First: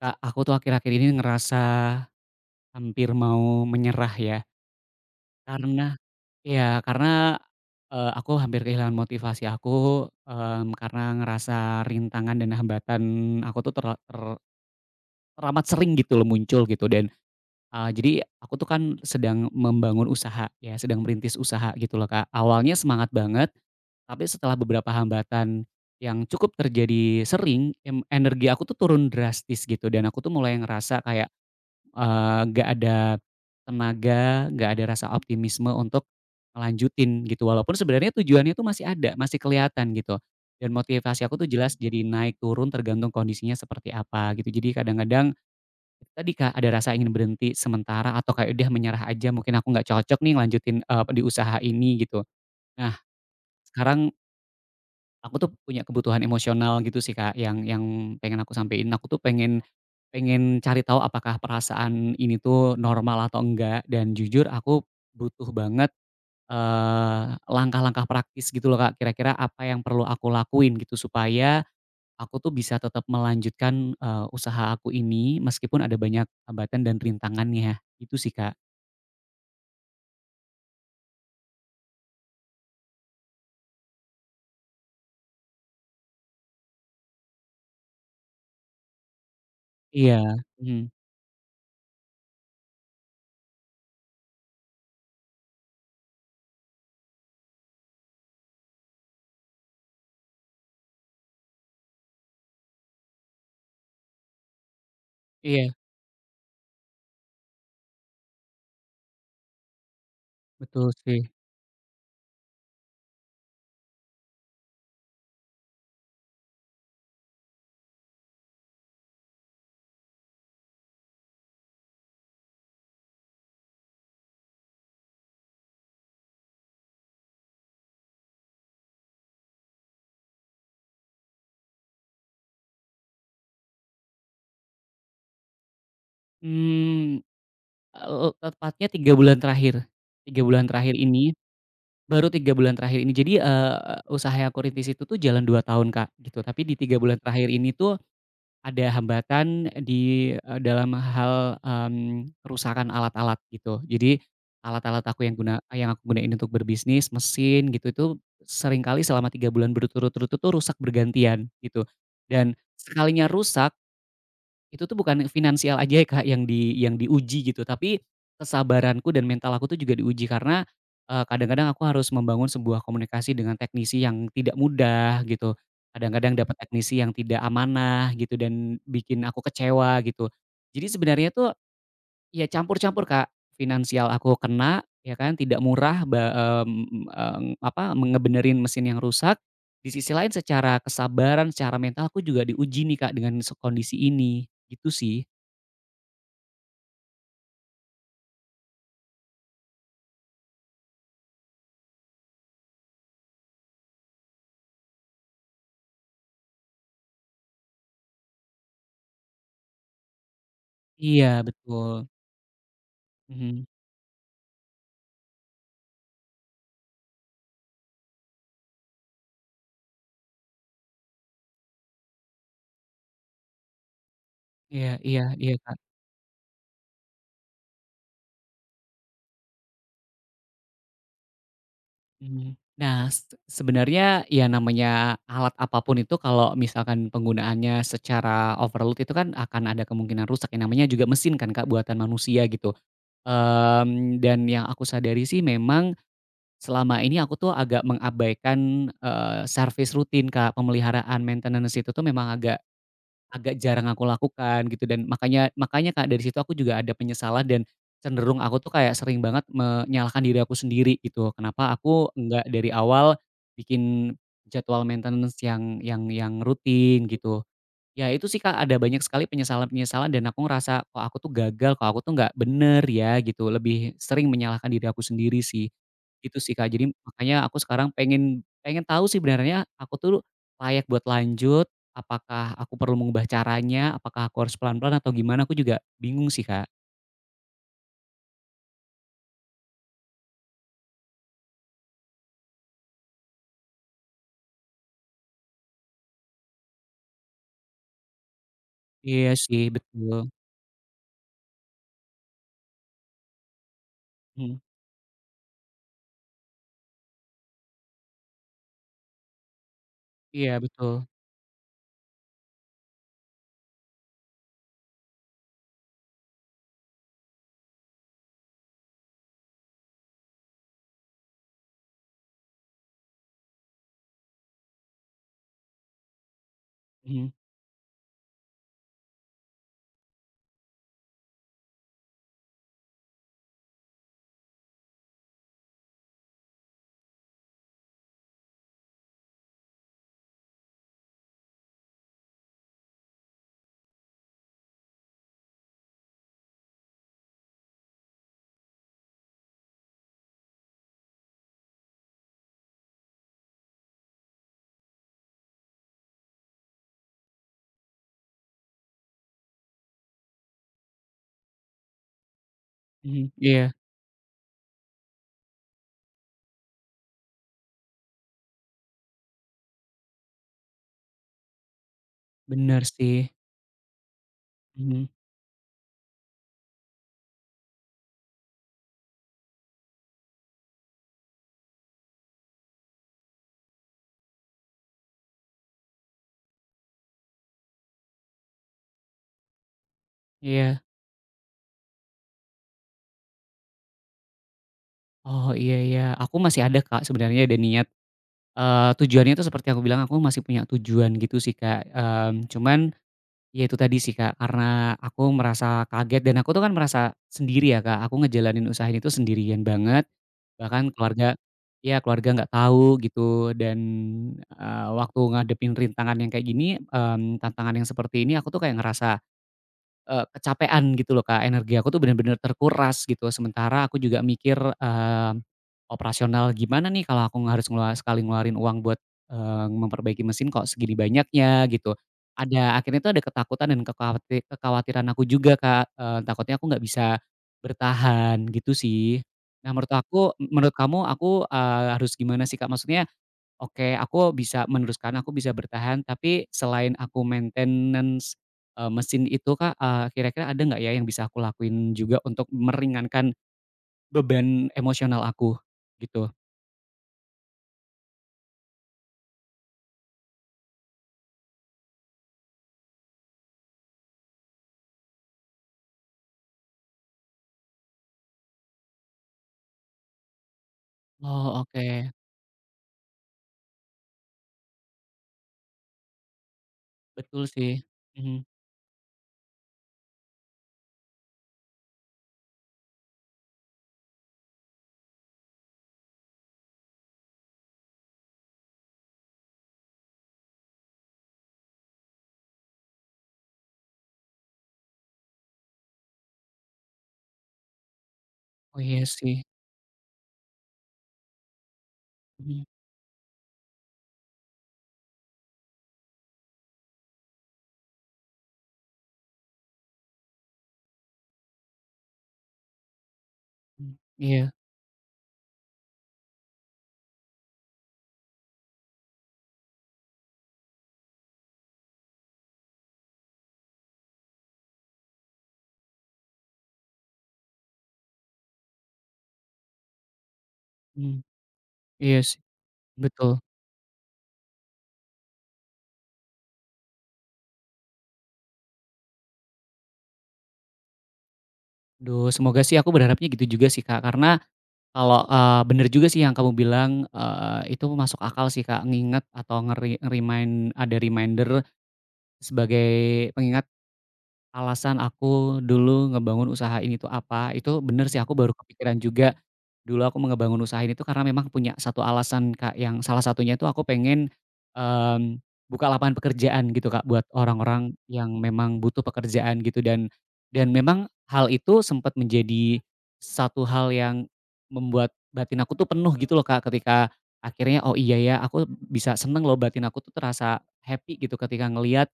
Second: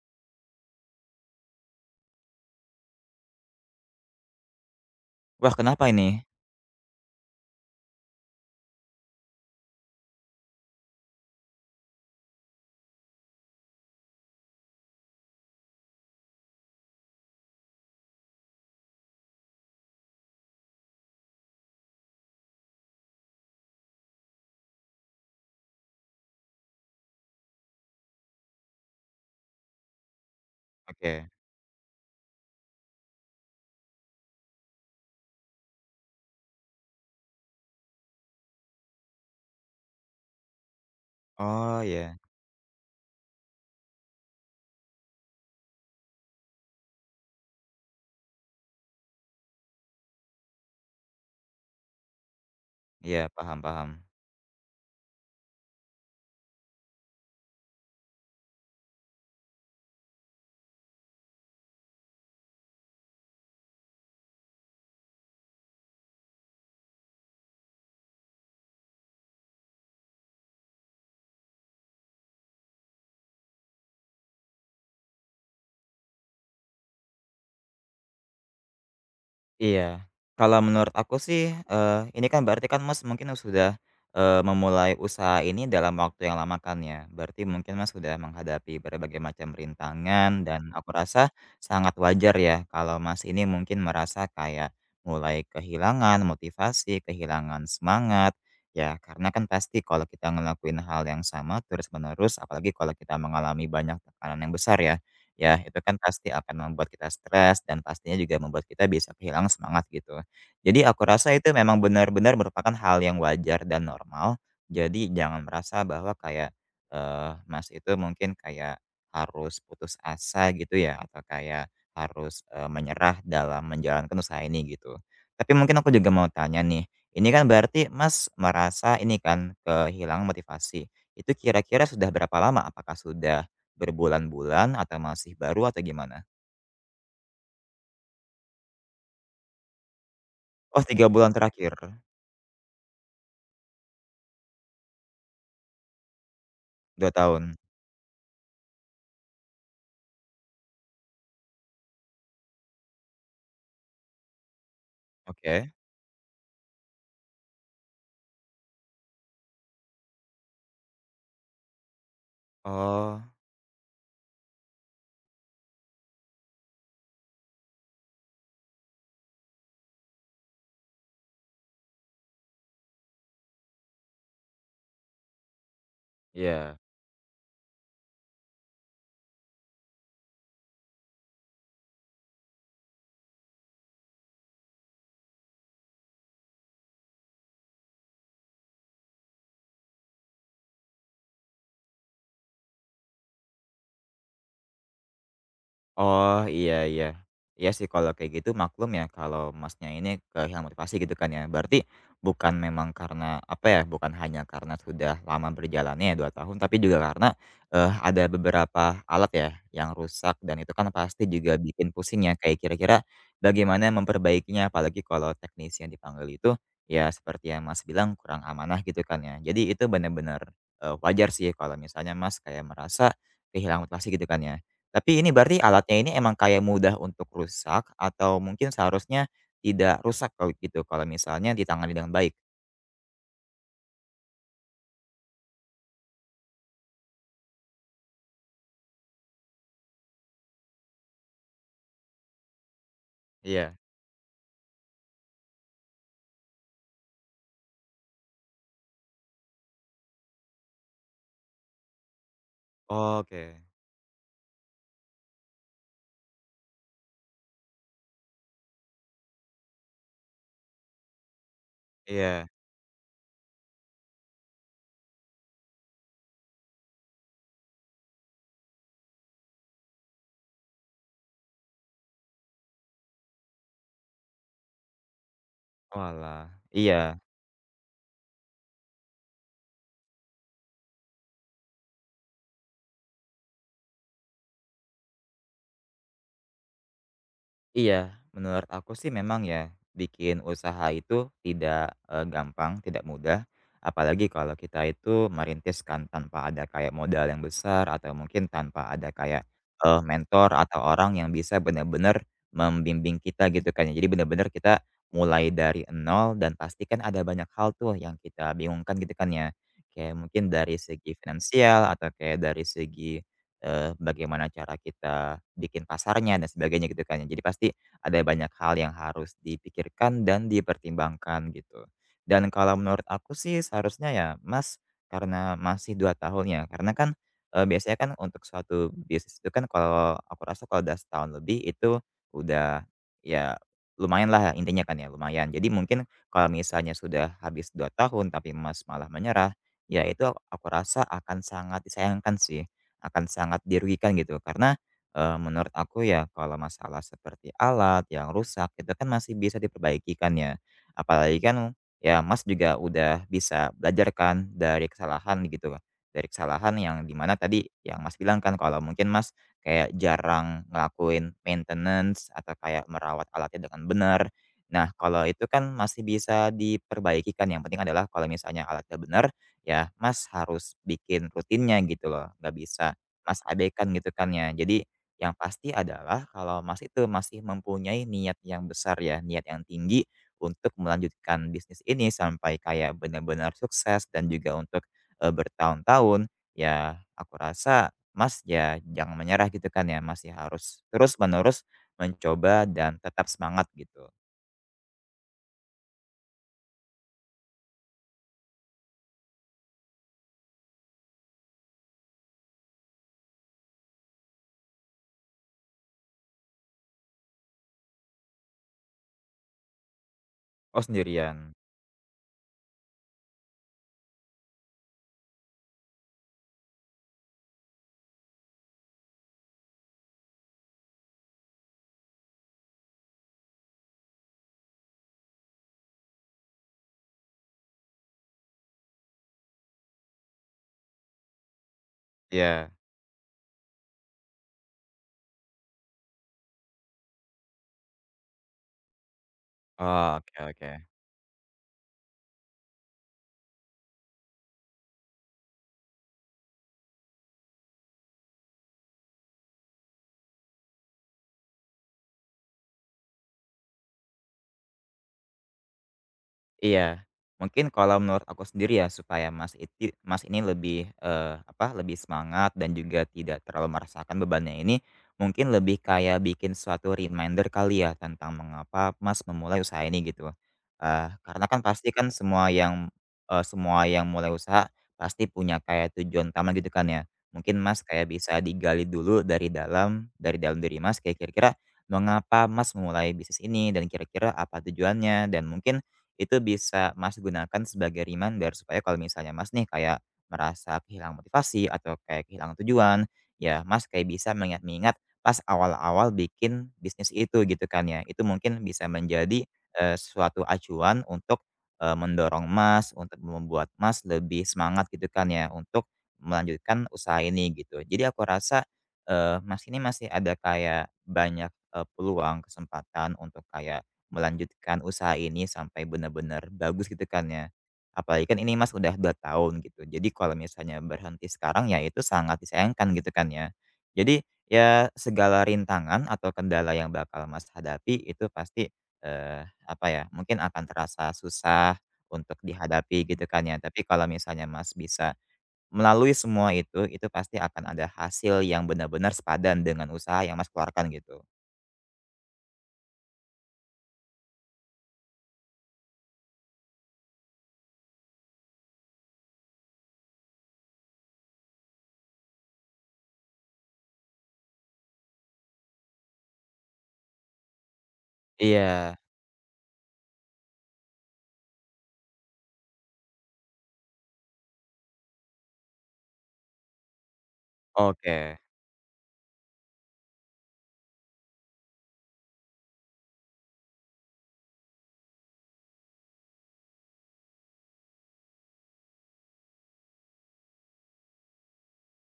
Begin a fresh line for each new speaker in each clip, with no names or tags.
Kak, aku tuh akhir-akhir ini ngerasa hampir mau menyerah ya,
Wah,
karena
kenapa ini?
karena aku hampir kehilangan motivasi aku, karena ngerasa rintangan dan hambatan aku tuh ter ter teramat sering gitu loh muncul gitu dan, jadi aku tuh kan sedang membangun usaha ya, sedang merintis usaha gitu loh, Kak. Awalnya semangat banget, tapi setelah beberapa hambatan yang cukup terjadi sering, energi aku tuh turun drastis gitu dan aku tuh mulai ngerasa kayak.
Oke.
Nggak ada tenaga, nggak ada rasa optimisme untuk ngelanjutin gitu. Walaupun sebenarnya tujuannya tuh masih ada, masih kelihatan gitu. Dan motivasi aku tuh jelas
Oh,
jadi
iya.
naik turun tergantung kondisinya seperti apa gitu. Jadi kadang-kadang tadi Kak, ada rasa ingin berhenti sementara atau kayak udah menyerah aja mungkin aku nggak cocok nih lanjutin di usaha ini gitu. Nah
Iya, paham paham.
sekarang aku tuh punya kebutuhan emosional gitu sih Kak yang pengen aku sampein. Aku tuh pengen Pengen cari tahu apakah perasaan ini tuh normal atau enggak, dan jujur aku butuh banget, langkah-langkah praktis gitu loh Kak, kira-kira apa yang perlu aku lakuin gitu supaya aku tuh bisa tetap melanjutkan, usaha aku ini meskipun ada banyak hambatan dan rintangannya, itu sih Kak.
Iya. Kalau menurut aku sih, ini kan berarti kan Mas mungkin sudah, memulai usaha ini dalam waktu yang lama kan ya. Berarti mungkin Mas sudah menghadapi berbagai macam
Iya,
rintangan dan aku
mhm,
rasa sangat wajar ya kalau Mas ini mungkin merasa kayak mulai kehilangan motivasi, kehilangan semangat, ya karena kan pasti kalau kita ngelakuin hal yang sama terus-menerus, apalagi kalau kita mengalami banyak tekanan yang besar ya. Ya
iya,
itu kan pasti akan membuat kita stres dan pastinya juga membuat kita bisa kehilangan semangat gitu. Jadi
betul
aku
sih.
rasa itu memang benar-benar merupakan hal yang wajar dan normal. Jadi jangan merasa bahwa kayak, Mas itu mungkin kayak harus putus asa gitu ya atau kayak harus, menyerah dalam menjalankan usaha ini gitu. Tapi mungkin aku juga mau tanya nih, ini kan berarti Mas merasa ini kan kehilangan motivasi, itu kira-kira sudah berapa lama? Apakah sudah berbulan-bulan atau masih baru atau gimana?
Mmm, Tepatnya 3 bulan terakhir, tiga bulan
Oh
terakhir
3 bulan
ini.
terakhir,
Baru 3 bulan terakhir ini. Jadi, usaha yang aku rintis itu tuh jalan 2 tahun, Kak, gitu. Tapi di tiga
2
bulan terakhir
tahun,
ini tuh ada hambatan di, dalam hal, kerusakan alat-alat gitu. Jadi alat-alat aku
oke.
yang aku gunain untuk berbisnis, mesin gitu itu seringkali selama 3 bulan berturut-turut itu tuh rusak bergantian gitu. Dan
Oh,
sekalinya rusak itu tuh bukan finansial aja ya Kak yang diuji gitu, tapi kesabaranku dan mental aku tuh juga diuji karena, kadang-kadang aku harus membangun sebuah komunikasi dengan teknisi yang tidak mudah gitu. Kadang-kadang dapat
iya.
teknisi yang tidak amanah gitu dan bikin aku kecewa gitu. Jadi sebenarnya tuh, iya, campur-campur Kak, finansial aku kena ya kan, tidak murah apa, ngebenerin mesin yang rusak. Di sisi lain secara kesabaran, secara mental aku juga diuji nih Kak dengan kondisi ini, gitu sih.
Oh, iya iya. Iya sih kalau kayak gitu maklum ya kalau Masnya ini kehilangan motivasi gitu kan ya. Berarti bukan memang karena apa ya, bukan hanya karena sudah lama berjalannya ya 2 tahun, tapi juga karena, ada beberapa alat ya yang rusak dan itu kan pasti
Iya
juga bikin
betul,
pusing ya, kayak kira-kira
mhm.
bagaimana memperbaikinya, apalagi kalau teknisi yang dipanggil itu ya seperti yang Mas bilang kurang amanah gitu kan ya. Jadi itu benar-benar wajar sih kalau misalnya Mas kayak merasa kehilangan motivasi gitu kan ya.
Iya iya
Tapi ini
iya
berarti
Kak,
alatnya ini emang kayak mudah untuk rusak atau mungkin seharusnya tidak rusak kalau gitu, kalau misalnya ditangani dengan baik?
mhm. Nah, sebenarnya ya namanya alat apapun itu kalau misalkan penggunaannya secara overload itu kan akan ada kemungkinan rusak, yang namanya juga mesin kan Kak buatan manusia gitu.
Iya.
Dan yang aku sadari sih memang selama ini aku tuh agak mengabaikan, servis rutin Kak, pemeliharaan maintenance itu tuh memang agak agak
Oke.
jarang aku lakukan gitu dan makanya makanya Kak, dari situ aku juga ada penyesalan dan cenderung aku tuh kayak sering banget menyalahkan diri aku sendiri gitu. Kenapa aku
Iya.
nggak dari awal bikin jadwal maintenance yang rutin gitu. Ya itu sih Kak, ada banyak sekali penyesalan-penyesalan dan aku ngerasa, kok aku tuh gagal, kok aku tuh nggak bener ya gitu, lebih sering menyalahkan diri aku sendiri sih. Gitu
Walah
sih Kak, jadi
iya.
makanya aku sekarang pengen pengen tahu sih sebenarnya aku tuh layak buat lanjut, apakah aku perlu mengubah caranya, apakah aku harus pelan-pelan atau gimana, aku juga bingung sih Kak.
Iya, menurut aku sih memang ya, bikin usaha itu tidak, gampang, tidak mudah. Apalagi kalau kita itu merintis kan tanpa ada kayak modal yang besar atau mungkin tanpa ada
Iya
kayak,
sih, betul.
mentor atau orang yang bisa benar-benar membimbing kita gitu kan ya. Jadi benar-benar
Mhm,
kita mulai dari nol dan pasti kan ada banyak hal tuh yang kita bingungkan gitu kan ya. Kayak mungkin
iya
dari
betul.
segi finansial atau kayak dari segi bagaimana cara kita bikin pasarnya dan sebagainya gitu kan ya. Jadi pasti ada banyak hal yang harus dipikirkan dan dipertimbangkan gitu. Dan kalau menurut aku sih seharusnya ya Mas, karena masih 2 tahun ya, karena kan,
Mhm
biasanya kan untuk suatu bisnis itu kan kalau aku rasa kalau udah setahun lebih itu udah ya lumayan lah ya, intinya kan ya, lumayan. Jadi mungkin kalau misalnya sudah habis 2 tahun tapi Mas malah menyerah, ya itu aku rasa akan sangat disayangkan sih akan sangat dirugikan gitu. Karena, menurut aku ya kalau masalah seperti alat yang rusak itu kan masih bisa diperbaiki kan ya. Apalagi kan ya Mas juga udah bisa belajar kan dari kesalahan gitu, dari kesalahan yang dimana tadi yang Mas bilang kan kalau mungkin Mas kayak jarang ngelakuin maintenance atau kayak merawat
mhm,
alatnya
iya,
dengan benar. Nah kalau itu kan masih bisa diperbaiki kan, yang penting adalah kalau misalnya alatnya benar, ya Mas harus bikin rutinnya gitu loh, nggak
bener
bisa
sih.
Mas abaikan gitu kan ya. Jadi
Mhm,
yang pasti adalah kalau Mas itu masih mempunyai niat yang besar ya, niat yang tinggi untuk melanjutkan bisnis ini sampai kayak benar-benar sukses dan juga untuk, bertahun-tahun, ya aku rasa Mas ya jangan menyerah gitu kan ya, masih
iya.
harus terus-menerus mencoba dan tetap semangat gitu.
Oh iya iya, aku masih ada Kak sebenarnya ada niat. Tujuannya itu seperti aku bilang, aku masih punya tujuan gitu sih, Kak. Cuman ya itu tadi sih, Kak, karena aku merasa kaget dan aku tuh kan merasa sendiri ya, Kak. Aku ngejalanin usaha ini tuh sendirian banget,
Oh
bahkan keluarga
sendirian?
ya keluarga nggak tahu gitu dan, waktu ngadepin rintangan yang kayak gini, tantangan yang seperti ini aku tuh kayak ngerasa kecapean gitu loh Kak, energi aku tuh bener-bener terkuras gitu. Sementara aku juga mikir, operasional gimana nih kalau aku harus sekali ngeluarin uang buat, memperbaiki mesin kok segini banyaknya gitu.
Iya.
Ada akhirnya tuh ada ketakutan dan kekhawatiran aku juga Kak, takutnya aku nggak bisa bertahan gitu sih. Nah
Oh, oke
menurut
oke.
kamu aku, harus gimana sih Kak? Maksudnya, oke, aku bisa meneruskan, aku bisa bertahan, tapi selain aku maintenance, mesin itu Kak, kira-kira ada nggak ya yang bisa aku lakuin juga untuk meringankan beban emosional aku? Gitu.
Iya. Mungkin kalau menurut aku sendiri ya supaya Mas ini lebih, apa, lebih semangat dan juga tidak terlalu merasakan bebannya ini, mungkin lebih kayak bikin suatu reminder kali ya tentang mengapa Mas memulai usaha ini gitu. Karena
Oh
kan pasti
oke,
kan semua yang, semua yang mulai usaha pasti punya kayak tujuan utama gitu kan ya.
betul
Mungkin Mas
sih.
kayak bisa
Mhm.
digali dulu dari dalam diri Mas kayak kira-kira mengapa Mas memulai bisnis ini dan kira-kira apa tujuannya dan mungkin itu bisa Mas gunakan sebagai reminder supaya kalau misalnya Mas nih kayak merasa kehilangan motivasi atau kayak kehilangan tujuan, ya Mas kayak bisa mengingat-ingat pas awal-awal bikin bisnis itu gitu kan ya. Itu mungkin
Oh
bisa
iya sih.
menjadi eh, suatu acuan untuk eh, mendorong
Mhm
Mas, untuk membuat Mas lebih semangat gitu kan ya untuk melanjutkan usaha ini gitu. Jadi aku rasa eh, Mas ini masih ada kayak banyak eh, peluang, kesempatan untuk kayak
mhm. Iya.
melanjutkan usaha ini sampai benar-benar bagus gitu kan ya. Apalagi kan ini Mas udah 2 tahun gitu. Jadi kalau misalnya berhenti sekarang ya itu sangat disayangkan gitu kan ya. Jadi ya segala rintangan atau kendala yang bakal Mas hadapi itu pasti, eee, apa ya, mungkin akan terasa
Mhm.
susah
Iya
untuk
sih,
dihadapi gitu
betul.
kan ya. Tapi kalau misalnya Mas bisa melalui semua itu pasti akan ada hasil yang benar-benar sepadan dengan usaha yang Mas keluarkan gitu.
Duh, semoga sih aku berharapnya gitu juga sih Kak, karena kalau, bener juga sih yang kamu bilang, itu masuk akal sih Kak, nginget atau nge-remind ada reminder. Sebagai pengingat alasan aku dulu ngebangun usaha ini tuh apa, itu bener sih aku baru
Iya,
kepikiran juga, dulu aku ngebangun usaha ini tuh karena memang punya satu alasan Kak, yang salah satunya tuh aku pengen, mmm, buka lapangan pekerjaan gitu Kak, buat orang-orang yang
oke,
memang butuh pekerjaan gitu dan memang hal itu sempat menjadi satu hal yang membuat batin aku tuh penuh gitu loh Kak, ketika akhirnya, "Oh iya ya, aku bisa seneng loh batin aku tuh terasa happy gitu ketika ngelihat"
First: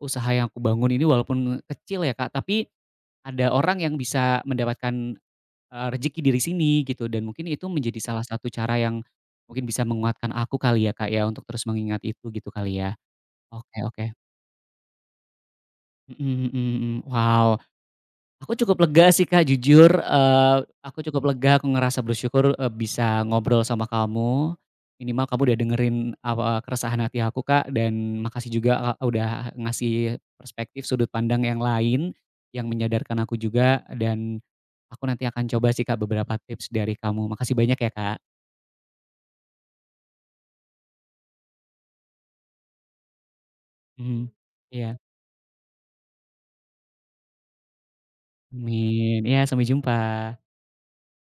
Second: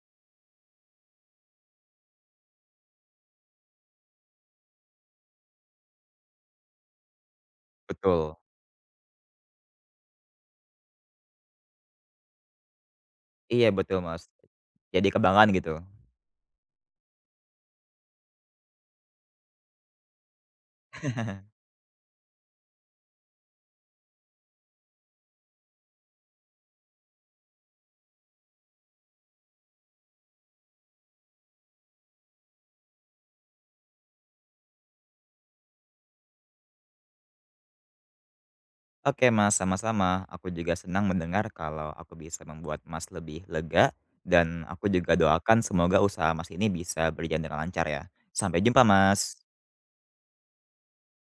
usaha yang aku bangun ini walaupun kecil ya Kak, tapi ada orang yang bisa mendapatkan, rezeki dari sini gitu dan mungkin itu menjadi salah
betul.
satu cara yang mungkin bisa menguatkan aku kali ya Kak ya, untuk terus mengingat itu gitu kali ya.
Iya
Oke
betul,
oke.
Mas. Jadi kebanggaan gitu.
Mhm mhm mhm. Wow. Aku cukup lega sih Kak, jujur, aku cukup lega, aku ngerasa bersyukur, bisa ngobrol sama kamu. Minimal kamu udah dengerin apa, eh, keresahan hati aku Kak, dan makasih juga, Kak, udah ngasih perspektif sudut pandang yang lain, yang menyadarkan aku juga, dan aku nanti akan coba sih Kak, beberapa tips dari kamu. Makasih banyak ya Kak.
Oke, Mas, sama-sama. Aku juga senang mendengar kalau aku bisa membuat Mas lebih lega
Mhm.
dan aku
Iya,
juga doakan semoga usaha Mas ini bisa berjalan dengan lancar ya. Sampai jumpa,
amin. Iya,
Mas.
sampai jumpa.